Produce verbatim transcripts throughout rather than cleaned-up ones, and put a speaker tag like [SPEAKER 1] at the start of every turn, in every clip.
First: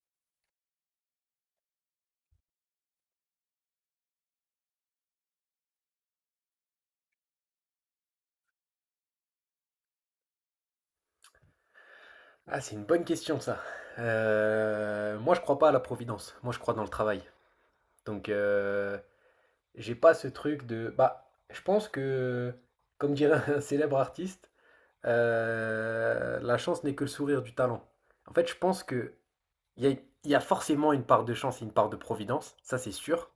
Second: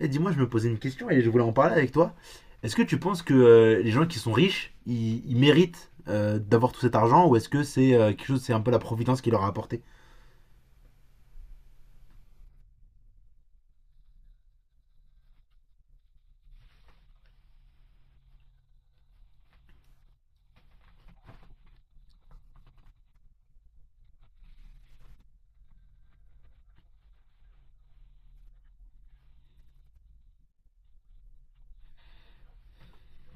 [SPEAKER 1] Et dis-moi, je me posais une question et je voulais en parler avec toi. Est-ce que tu penses que euh, les gens qui sont riches, ils, ils méritent euh, d'avoir tout cet argent, ou est-ce que c'est euh, quelque chose, c'est un peu la providence qui leur a apporté?
[SPEAKER 2] Ah, c'est une bonne question ça. Euh, moi, je crois pas à la providence. Moi, je crois dans le travail. Donc, euh, j'ai pas ce truc de. Bah, je pense que, comme dirait un célèbre artiste, euh, la chance n'est que le sourire du talent. En fait, je pense que il y a, il y a forcément une part de chance et une part de providence. Ça, c'est sûr.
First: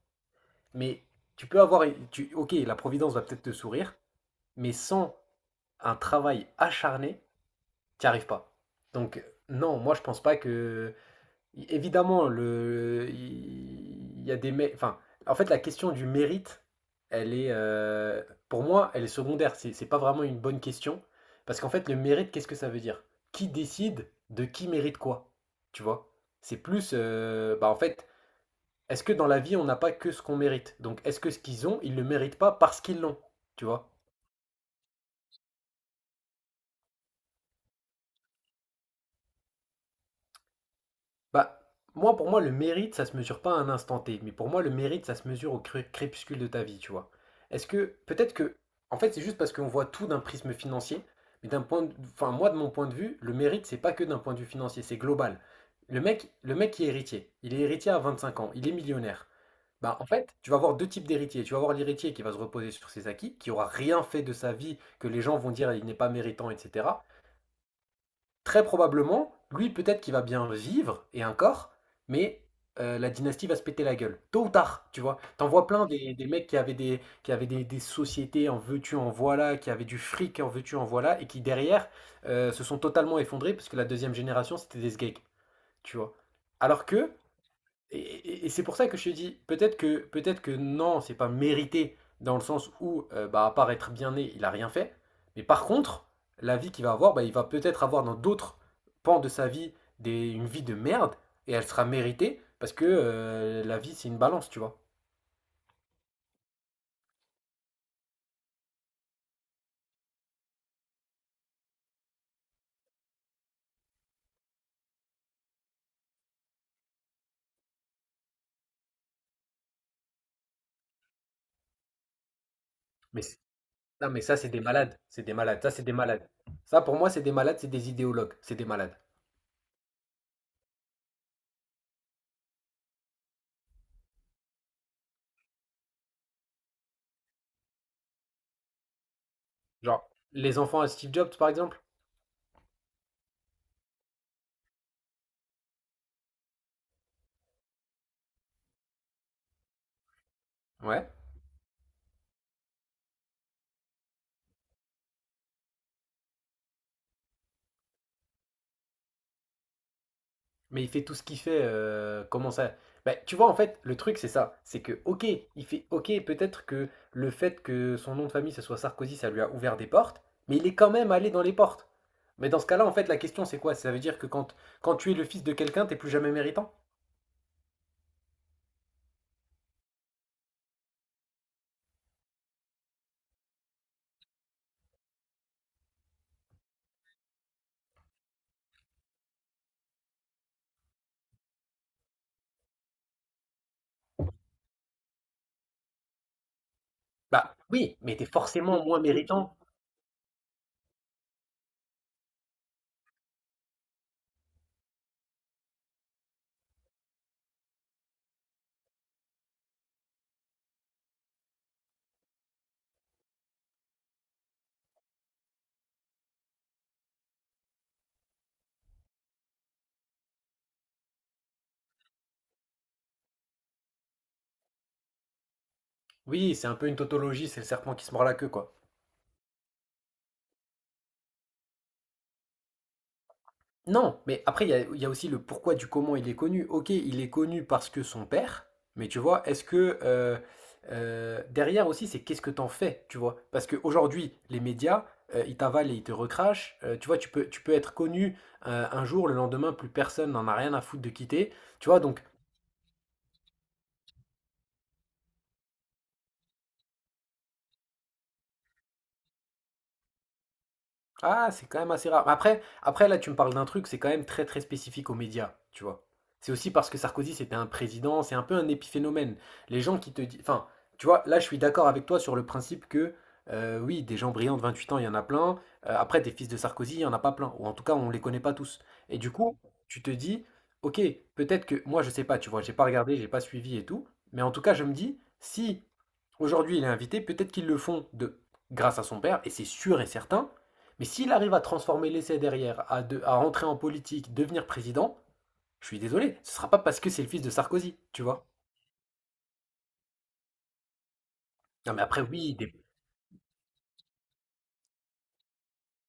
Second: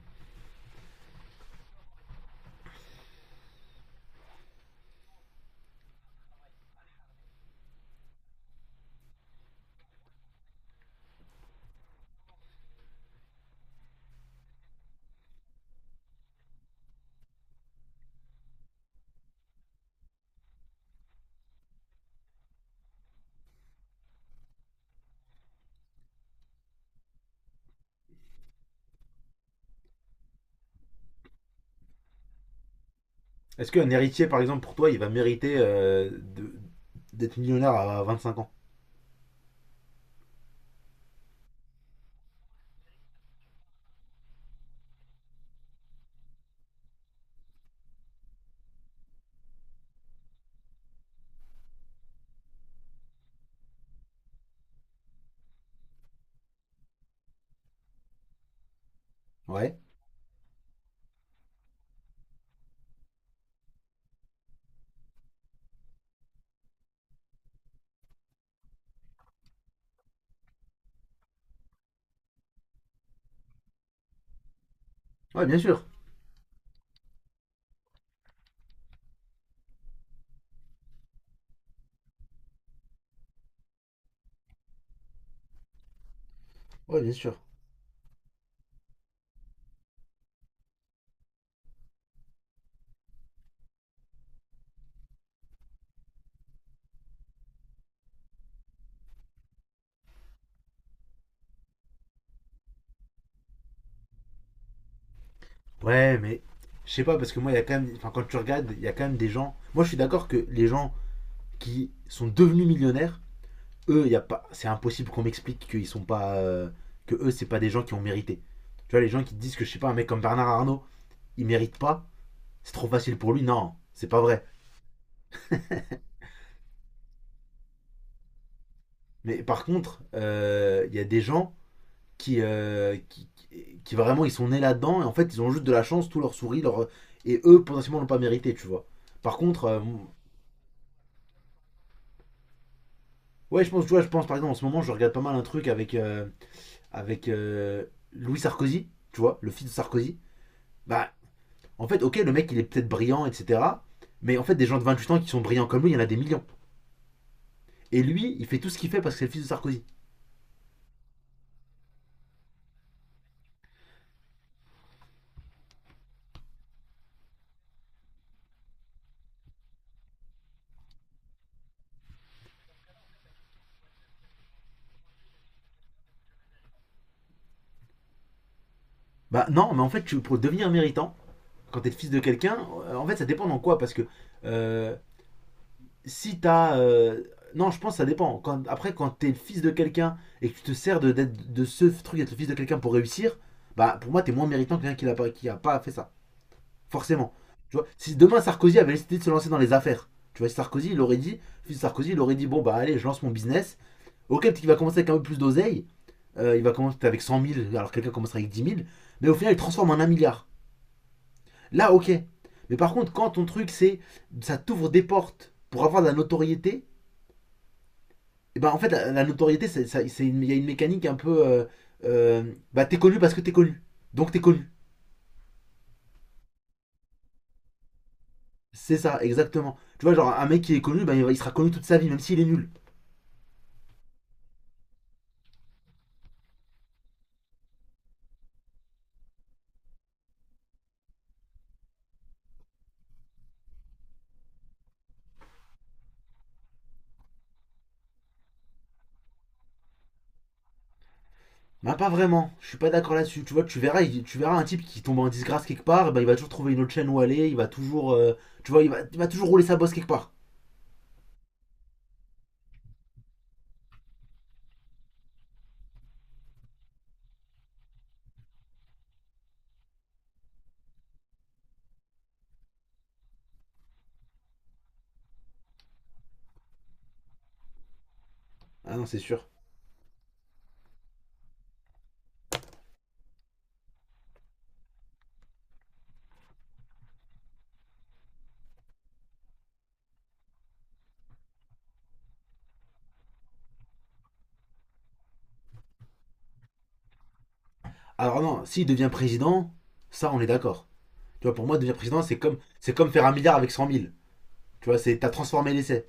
[SPEAKER 2] Mais tu peux avoir. Tu, ok, la providence va peut-être te sourire, mais sans un travail acharné, t'y arrives pas. Donc, non, moi, je pense pas que. É évidemment, le il y a des mé enfin, en fait, la question du mérite, elle est, heu, pour moi, elle est secondaire. C'est c'est pas vraiment une bonne question parce qu'en fait, le mérite, qu'est-ce que ça veut dire? Qui décide de qui mérite quoi? Tu vois? C'est plus, heu, bah, en fait, est-ce que dans la vie, on n'a pas que ce qu'on mérite? Donc est-ce que ce qu'ils ont, ils le méritent pas parce qu'ils l'ont? Tu
[SPEAKER 1] Est-ce qu'un
[SPEAKER 2] vois?
[SPEAKER 1] héritier, par exemple, pour toi, il va mériter euh, de- d'être millionnaire à vingt-cinq ans?
[SPEAKER 2] Bah, moi, pour moi, le mérite, ça se mesure pas à un instant T, mais pour moi, le mérite, ça se mesure au cré- crépuscule de ta vie, tu vois. Est-ce que, peut-être que, en fait, c'est juste parce qu'on voit tout d'un prisme financier, mais d'un point de, enfin, moi, de mon point de vue, le mérite, c'est pas que d'un point de vue financier, c'est global. Le mec, le mec qui est héritier, il est héritier à vingt-cinq ans, il est millionnaire.
[SPEAKER 1] Ouais.
[SPEAKER 2] Bah, en fait, tu vas avoir deux types d'héritiers. Tu vas avoir l'héritier qui va se reposer sur ses acquis, qui aura rien fait de sa vie, que les gens vont dire il n'est pas méritant, etc. Très probablement, lui, peut-être qu'il va bien vivre, et encore, mais euh, la dynastie va se péter la gueule, tôt ou tard, tu vois.
[SPEAKER 1] Ouais,
[SPEAKER 2] T'en
[SPEAKER 1] bien
[SPEAKER 2] vois
[SPEAKER 1] sûr.
[SPEAKER 2] plein des, des mecs qui avaient des, qui avaient des, des sociétés en veux-tu, en voilà, qui avaient du fric en veux-tu, en voilà, et qui derrière euh, se sont totalement effondrés parce que la deuxième génération, c'était des sgeeks, tu vois. Alors
[SPEAKER 1] Ouais, bien
[SPEAKER 2] que
[SPEAKER 1] sûr.
[SPEAKER 2] et, et- et c'est pour ça que je te dis, peut-être que, peut-être que non, c'est pas mérité, dans le sens où, euh, bah, à part être bien né, il a rien fait. Mais par contre, la vie qu'il va avoir, bah, il va peut-être avoir dans d'autres pans de sa vie des, une vie de merde, et elle sera méritée, parce que euh, la vie, c'est une balance, tu vois.
[SPEAKER 1] Ouais, mais je sais pas parce que moi, il y a quand même, enfin, quand tu regardes, il y a quand même des gens. Moi, je suis d'accord que les gens qui sont devenus millionnaires, eux, y a pas, c'est impossible qu'on m'explique qu'ils sont pas, euh, que eux, c'est pas des gens qui ont mérité. Tu vois, les gens qui disent que je sais pas, un mec comme Bernard Arnault, il mérite pas, c'est trop facile
[SPEAKER 2] Mais,
[SPEAKER 1] pour
[SPEAKER 2] c-
[SPEAKER 1] lui. Non, c'est
[SPEAKER 2] non,
[SPEAKER 1] pas
[SPEAKER 2] mais ça,
[SPEAKER 1] vrai.
[SPEAKER 2] c'est des malades. C'est des malades. Ça, c'est des malades. Ça, pour moi, c'est des malades, c'est des idéologues. C'est des malades.
[SPEAKER 1] Mais par contre, il euh, y a des gens qui, euh, qui, qui vraiment, ils sont nés là-dedans et en fait, ils ont juste de la chance, tout leur sourit, leur, et eux potentiellement l'ont pas mérité, tu vois. Par contre, euh,
[SPEAKER 2] Genre, les enfants à Steve Jobs, par exemple.
[SPEAKER 1] ouais, je pense, tu vois, je pense par exemple en ce moment, je regarde pas mal un truc avec euh, avec euh, Louis Sarkozy, tu vois, le fils de Sarkozy.
[SPEAKER 2] Ouais.
[SPEAKER 1] Bah, en fait, ok, le mec, il est peut-être brillant, et cetera. Mais en fait, des gens de vingt-huit ans qui sont brillants comme lui, il y en a des millions. Et lui, il fait tout ce qu'il fait parce que c'est le fils de Sarkozy.
[SPEAKER 2] Mais il fait tout ce qu'il fait. euh, comment ça? Bah, tu vois, en fait, le truc, c'est ça. C'est que, ok, il fait, ok, peut-être que le fait que son nom de famille, ce soit Sarkozy, ça lui a ouvert des portes, mais il est quand même allé dans les portes. Mais dans ce cas-là, en fait, la question, c'est quoi? Ça veut dire que quand, quand tu es le fils de quelqu'un, t'es plus jamais méritant?
[SPEAKER 1] Bah non, mais en fait, pour devenir méritant, quand t'es le fils de quelqu'un, euh, en fait, ça dépend dans quoi. Parce que euh, si t'as. Euh, non, je pense que ça dépend. Quand, après, quand t'es le fils de quelqu'un et que tu te sers de, d'être- de ce truc d'être le fils de quelqu'un pour réussir, bah pour moi, t'es moins méritant que quelqu'un qui, n'a pas- qui a pas fait ça. Forcément.
[SPEAKER 2] Bah
[SPEAKER 1] Tu vois,
[SPEAKER 2] oui,
[SPEAKER 1] si
[SPEAKER 2] mais t'es
[SPEAKER 1] demain Sarkozy
[SPEAKER 2] forcément
[SPEAKER 1] avait
[SPEAKER 2] moins
[SPEAKER 1] décidé de se lancer dans
[SPEAKER 2] méritant.
[SPEAKER 1] les affaires, tu vois, si Sarkozy, il aurait dit, si Sarkozy, il aurait dit, bon, bah allez, je lance mon business. Ok, peut-être qu'il va commencer avec un peu plus d'oseille. Euh, il va commencer avec cent mille, alors quelqu'un commencera avec dix mille. Mais au final, il transforme en un milliard. Là, ok. Mais par contre, quand ton truc, c'est, ça t'ouvre des portes pour avoir de la notoriété, et ben en fait, la, la notoriété, c'est, il y a une mécanique un peu, euh, euh, bah t'es connu parce que t'es connu. Donc t'es connu.
[SPEAKER 2] Oui, c'est un peu une tautologie, c'est le serpent qui se mord la queue, quoi.
[SPEAKER 1] C'est ça, exactement. Tu vois, genre un mec qui est connu, ben, il il sera connu toute sa vie, même s'il est nul.
[SPEAKER 2] Non, mais après, il y a, il y a aussi le pourquoi du comment il est connu. Ok, il est connu parce que son père, mais tu vois, est-ce que euh, euh, derrière aussi, c'est qu'est-ce que t'en fais, tu vois? Parce qu'aujourd'hui, les médias, euh, ils t'avalent et ils te recrachent. Euh, tu vois, tu peux, tu peux être connu euh, un jour, le lendemain, plus personne n'en a rien à foutre de quitter. Tu
[SPEAKER 1] Bah
[SPEAKER 2] vois,
[SPEAKER 1] pas
[SPEAKER 2] donc.
[SPEAKER 1] vraiment, je suis pas d'accord là-dessus. Tu vois, tu verras, tu verras un type qui tombe en disgrâce quelque part, bah, il va toujours trouver une autre chaîne où aller, il va toujours, euh, tu vois, il va, il va toujours rouler sa bosse quelque part.
[SPEAKER 2] Ah, c'est quand même assez rare. Après, après là, tu me parles d'un truc, c'est quand même très très spécifique aux médias, tu vois. C'est aussi parce que Sarkozy, c'était un président, c'est un peu un épiphénomène. Les gens qui te disent. Enfin, tu vois, là, je suis d'accord avec toi sur le principe que, euh, oui, des gens brillants de vingt-huit ans, il y en a plein. Euh, après, des fils de Sarkozy, il n'y en a pas plein. Ou en tout cas, on ne les connaît pas tous.
[SPEAKER 1] Ah non,
[SPEAKER 2] Et
[SPEAKER 1] c'est
[SPEAKER 2] du
[SPEAKER 1] sûr.
[SPEAKER 2] coup, tu te dis, ok, peut-être que. Moi, je sais pas, tu vois, j'ai pas regardé, j'ai pas suivi et tout. Mais en tout cas, je me dis, si aujourd'hui il est invité, peut-être qu'ils le font de grâce à son père, et c'est sûr et certain. Mais s'il arrive à transformer l'essai derrière, à, de- à rentrer en politique, devenir président, je suis désolé, ce ne sera pas parce que c'est le fils de Sarkozy, tu
[SPEAKER 1] Alors
[SPEAKER 2] vois.
[SPEAKER 1] non, s'il devient président, ça on est d'accord. Tu vois, pour moi,
[SPEAKER 2] Non
[SPEAKER 1] devenir
[SPEAKER 2] mais après
[SPEAKER 1] président, c'est
[SPEAKER 2] oui,
[SPEAKER 1] comme,
[SPEAKER 2] des.
[SPEAKER 1] c'est comme faire un milliard avec cent mille. Tu vois, c'est, t'as transformé l'essai.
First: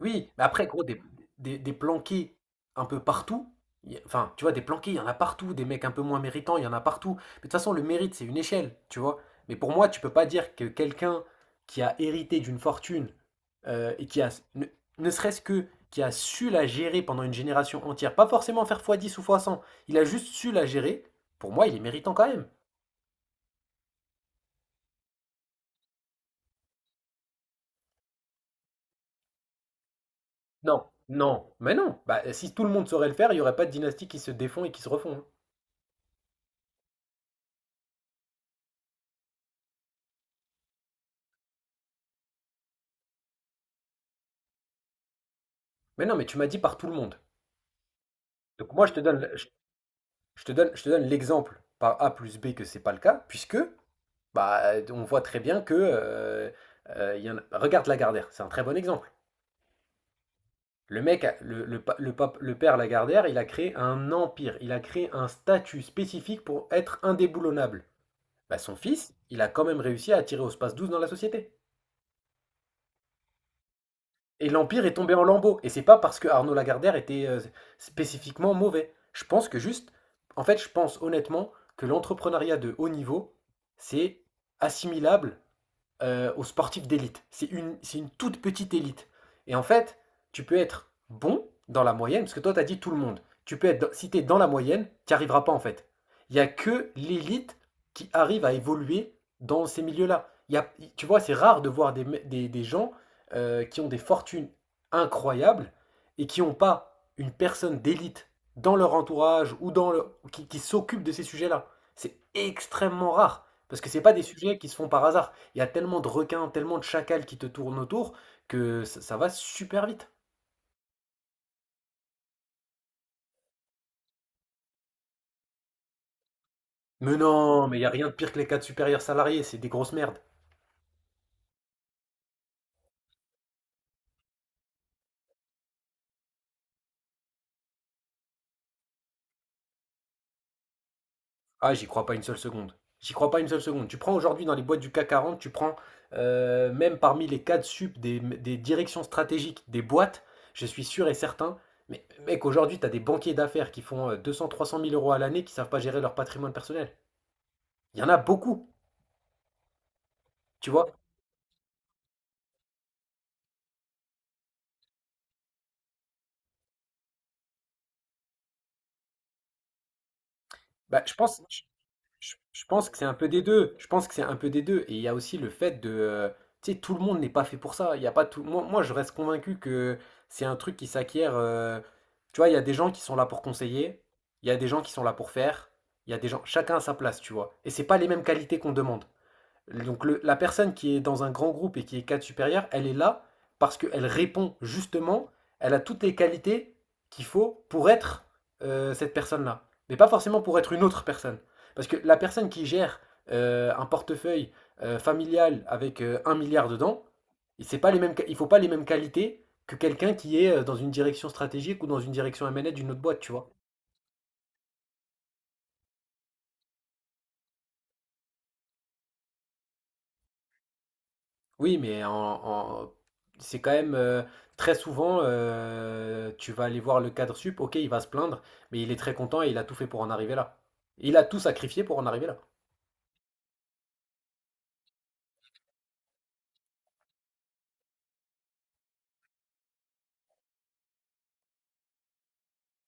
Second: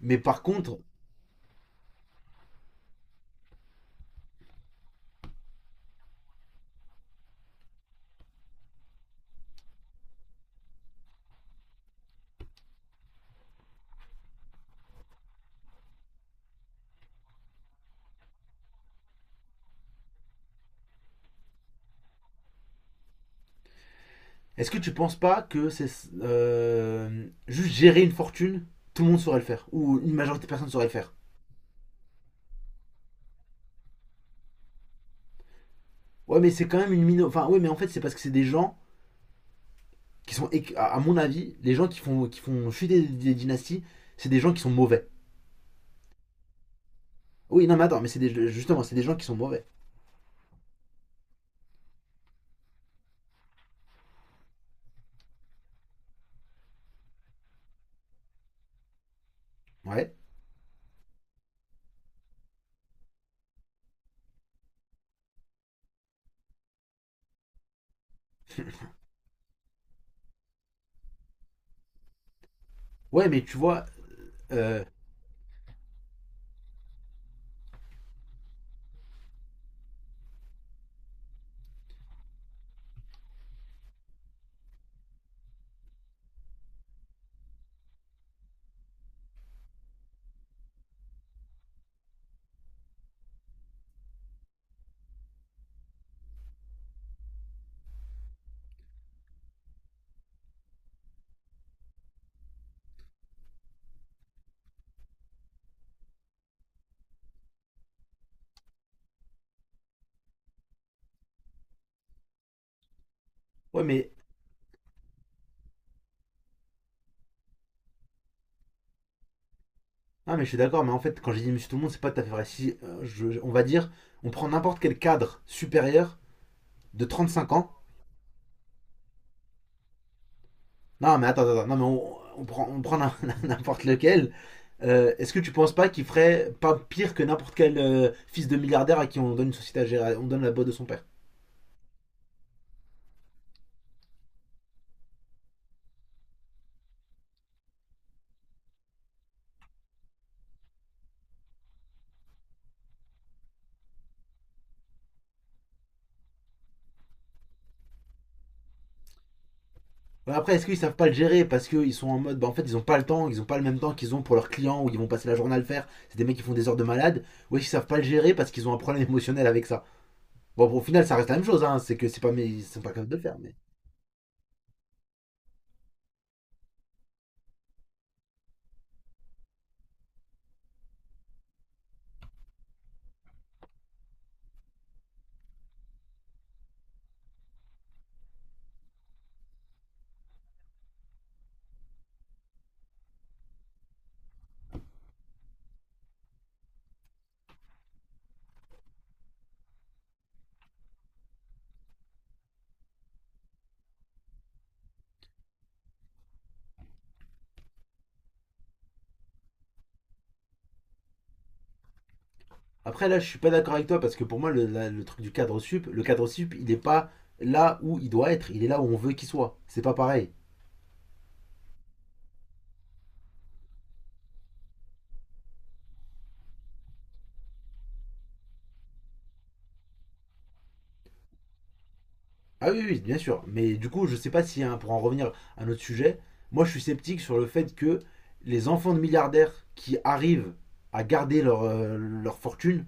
[SPEAKER 1] Mais
[SPEAKER 2] Oui,
[SPEAKER 1] par
[SPEAKER 2] mais après,
[SPEAKER 1] contre,
[SPEAKER 2] gros, des, des, des planqués un peu partout. Y Enfin, tu vois, des planqués, il y en a partout. Des mecs un peu moins méritants, il y en a partout. Mais de toute façon, le mérite, c'est une échelle, tu vois. Mais pour moi, tu peux pas dire que quelqu'un qui a hérité d'une fortune euh, et qui a, ne, ne serait-ce que, qui a su la gérer pendant une génération entière, pas forcément faire fois dix ou fois cent, il a juste su la gérer, pour moi, il est méritant quand même.
[SPEAKER 1] est-ce que tu penses pas que c'est, euh, juste gérer une fortune, tout le monde saurait le faire, ou une majorité de personnes saurait
[SPEAKER 2] Non,
[SPEAKER 1] le faire?
[SPEAKER 2] non, mais non. Bah, si tout le monde saurait le faire, il y aurait pas de dynastie qui se défont et qui se refont, hein.
[SPEAKER 1] Ouais, mais c'est quand même une mino... Enfin, ouais, mais en fait, c'est parce que c'est des gens qui sont, à mon avis, les gens qui font, qui font chuter des, des dynasties, c'est des gens qui sont mauvais.
[SPEAKER 2] Mais non, mais tu m'as dit par tout le monde.
[SPEAKER 1] Oui, non, mais attends, mais c'est des,
[SPEAKER 2] Donc
[SPEAKER 1] justement,
[SPEAKER 2] moi, je
[SPEAKER 1] c'est
[SPEAKER 2] te
[SPEAKER 1] des gens qui
[SPEAKER 2] donne,
[SPEAKER 1] sont
[SPEAKER 2] je,
[SPEAKER 1] mauvais.
[SPEAKER 2] je te donne, je te donne l'exemple par A plus B que c'est pas le cas, puisque bah, on voit très bien que euh, euh, il y en a- regarde Lagardère, c'est un très bon exemple.
[SPEAKER 1] Ouais.
[SPEAKER 2] Le mec, a- le, le, pa- le pape- le père Lagardère, il a créé un empire, il a créé un statut spécifique pour être indéboulonnable. Bah, son fils, il a quand même réussi à attirer au space douze dans la société.
[SPEAKER 1] Ouais, mais tu vois,
[SPEAKER 2] Et
[SPEAKER 1] euh,
[SPEAKER 2] l'Empire est tombé en lambeaux. Et c'est pas parce que Arnaud Lagardère était euh, spécifiquement mauvais. Je pense que juste, en fait, je pense honnêtement que l'entrepreneuriat de haut niveau, c'est assimilable euh, aux sportifs d'élite. C'est une, c'est une toute petite élite. Et en fait, tu peux être bon dans la moyenne, parce que toi, tu as dit tout le monde. Tu peux être, dans- si tu es dans la moyenne, tu n'y arriveras pas en fait. Il n'y a que l'élite qui arrive à évoluer dans ces milieux-là. Il y a- tu vois, c'est rare de voir des, des- des gens euh, qui ont des fortunes incroyables et qui n'ont pas une personne d'élite dans leur entourage ou dans le, qui, qui s'occupe de ces sujets-là. C'est extrêmement rare, parce
[SPEAKER 1] ouais,
[SPEAKER 2] que ce n'est
[SPEAKER 1] mais,
[SPEAKER 2] pas des sujets qui se font par hasard. Il y a tellement de requins, tellement de chacals qui te tournent autour que ça, ça va super vite.
[SPEAKER 1] non, mais je suis d'accord, mais en fait, quand j'ai dit Monsieur Tout le Monde, c'est pas tout à fait vrai. Si, euh, je- on va dire, on prend n'importe quel cadre supérieur de
[SPEAKER 2] Mais
[SPEAKER 1] trente cinq
[SPEAKER 2] non,
[SPEAKER 1] ans.
[SPEAKER 2] mais il n'y a rien de pire que les cadres supérieurs salariés, c'est des grosses merdes.
[SPEAKER 1] Non, mais attends, attends, non, mais on, on prend, on prend n'importe lequel. Euh, Est-ce que tu penses pas qu'il ferait pas pire que n'importe quel euh, fils de milliardaire à qui on donne une société à gérer, on donne la boîte de son père?
[SPEAKER 2] Ah, j'y crois pas une seule seconde. J'y crois pas une seule seconde. Tu prends aujourd'hui dans les boîtes du CAC quarante, tu prends euh, même parmi les cadres sup des, des directions stratégiques des boîtes, je suis sûr et certain. Mais mec, aujourd'hui, tu as des banquiers d'affaires qui font euh, deux cents, trois cent mille euros à l'année qui savent pas gérer leur patrimoine personnel. Il y en a beaucoup,
[SPEAKER 1] Bah, après, est-ce
[SPEAKER 2] tu
[SPEAKER 1] qu'ils
[SPEAKER 2] vois.
[SPEAKER 1] savent pas le gérer parce qu'ils sont en mode, bah en fait, ils ont pas le temps, ils ont pas le même temps qu'ils ont pour leurs clients où ils vont passer la journée à le faire. C'est des mecs qui font des heures de malade. Ou est-ce qu'ils savent pas le gérer parce qu'ils ont un problème émotionnel avec ça. Bon, au
[SPEAKER 2] Bah,
[SPEAKER 1] final,
[SPEAKER 2] je
[SPEAKER 1] ça reste la
[SPEAKER 2] pense.
[SPEAKER 1] même chose, hein. C'est que c'est pas,
[SPEAKER 2] Je
[SPEAKER 1] mais ils
[SPEAKER 2] je
[SPEAKER 1] sont pas
[SPEAKER 2] pense que c'est
[SPEAKER 1] capables
[SPEAKER 2] un
[SPEAKER 1] de le
[SPEAKER 2] peu
[SPEAKER 1] faire.
[SPEAKER 2] des
[SPEAKER 1] Mais
[SPEAKER 2] deux. Je pense que c'est un peu des deux. Et il y a aussi le fait de, euh, tu sais, tout le monde n'est pas fait pour ça. Il y a pas tout. Moi, moi, je reste convaincu que c'est un truc qui s'acquiert. euh, Tu vois, il y a des gens qui sont là pour conseiller. Il y a des gens qui sont là pour faire. Il y a des gens. Chacun à sa place, tu vois. Et c'est pas les mêmes qualités qu'on demande. Donc le- la personne qui est dans un grand groupe et qui est cadre supérieur, elle est là parce qu'elle répond justement, elle a toutes les qualités qu'il faut pour être euh, cette personne-là. Mais pas forcément pour être une autre personne. Parce que la personne qui gère euh, un portefeuille euh, familial avec euh, un milliard dedans, et c'est pas les mêmes, il ne faut pas les mêmes qualités que quelqu'un qui est euh, dans une direction stratégique ou dans une direction M A d'une autre
[SPEAKER 1] après, là,
[SPEAKER 2] boîte,
[SPEAKER 1] je
[SPEAKER 2] tu
[SPEAKER 1] suis
[SPEAKER 2] vois.
[SPEAKER 1] pas d'accord avec toi parce que pour moi, le, la- le truc du cadre sup, le cadre sup, il est pas là où il doit être. Il est là où on veut qu'il soit. C'est pas pareil.
[SPEAKER 2] Oui, mais en, en- c'est quand même euh, très souvent, euh, tu vas aller voir le cadre sup, ok, il va se plaindre, mais il est très content et il a tout fait pour en arriver là. Il a tout sacrifié pour en arriver là.
[SPEAKER 1] Ah oui, oui, bien sûr. Mais du coup, je sais pas si, hein, pour en revenir à notre sujet, moi je suis sceptique sur le fait que les enfants de milliardaires qui arrivent à garder leur, euh, leur fortune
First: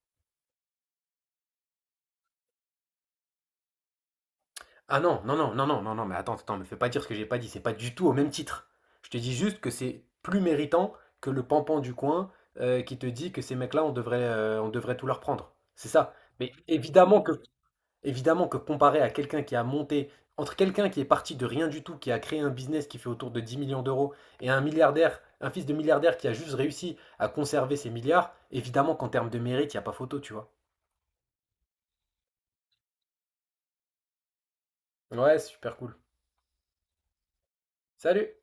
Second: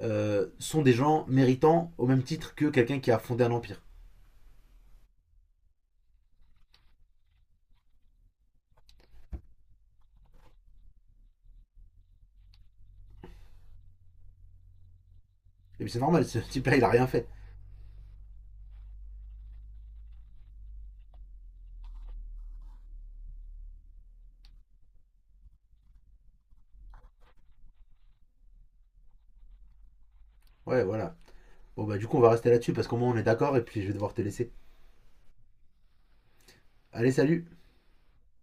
[SPEAKER 1] euh, sont des gens méritants au même titre que quelqu'un qui a fondé un empire.
[SPEAKER 2] Ah non, non, non, non, non, non, non, mais attends, attends, me fais pas dire ce que j'ai pas dit, c'est pas du tout au même titre. Je te dis juste que c'est plus méritant que le pampan du coin euh, qui te dit que ces mecs-là, on devrait, euh, on devrait tout leur prendre.
[SPEAKER 1] Et
[SPEAKER 2] C'est
[SPEAKER 1] puis c'est
[SPEAKER 2] ça.
[SPEAKER 1] normal, ce
[SPEAKER 2] Mais
[SPEAKER 1] type-là, il a rien
[SPEAKER 2] évidemment
[SPEAKER 1] fait.
[SPEAKER 2] que, évidemment que comparé à quelqu'un qui a monté, entre quelqu'un qui est parti de rien du tout, qui a créé un business qui fait autour de dix millions d'euros, et un milliardaire, un fils de milliardaire qui a juste réussi à conserver ses milliards, évidemment qu'en termes de mérite, il n'y a pas photo, tu vois.
[SPEAKER 1] Ouais, voilà. Bon, bah du coup, on va rester là-dessus parce qu'au moins on est d'accord et puis je vais devoir te laisser.
[SPEAKER 2] Ouais, super cool.
[SPEAKER 1] Allez, salut.
[SPEAKER 2] Salut!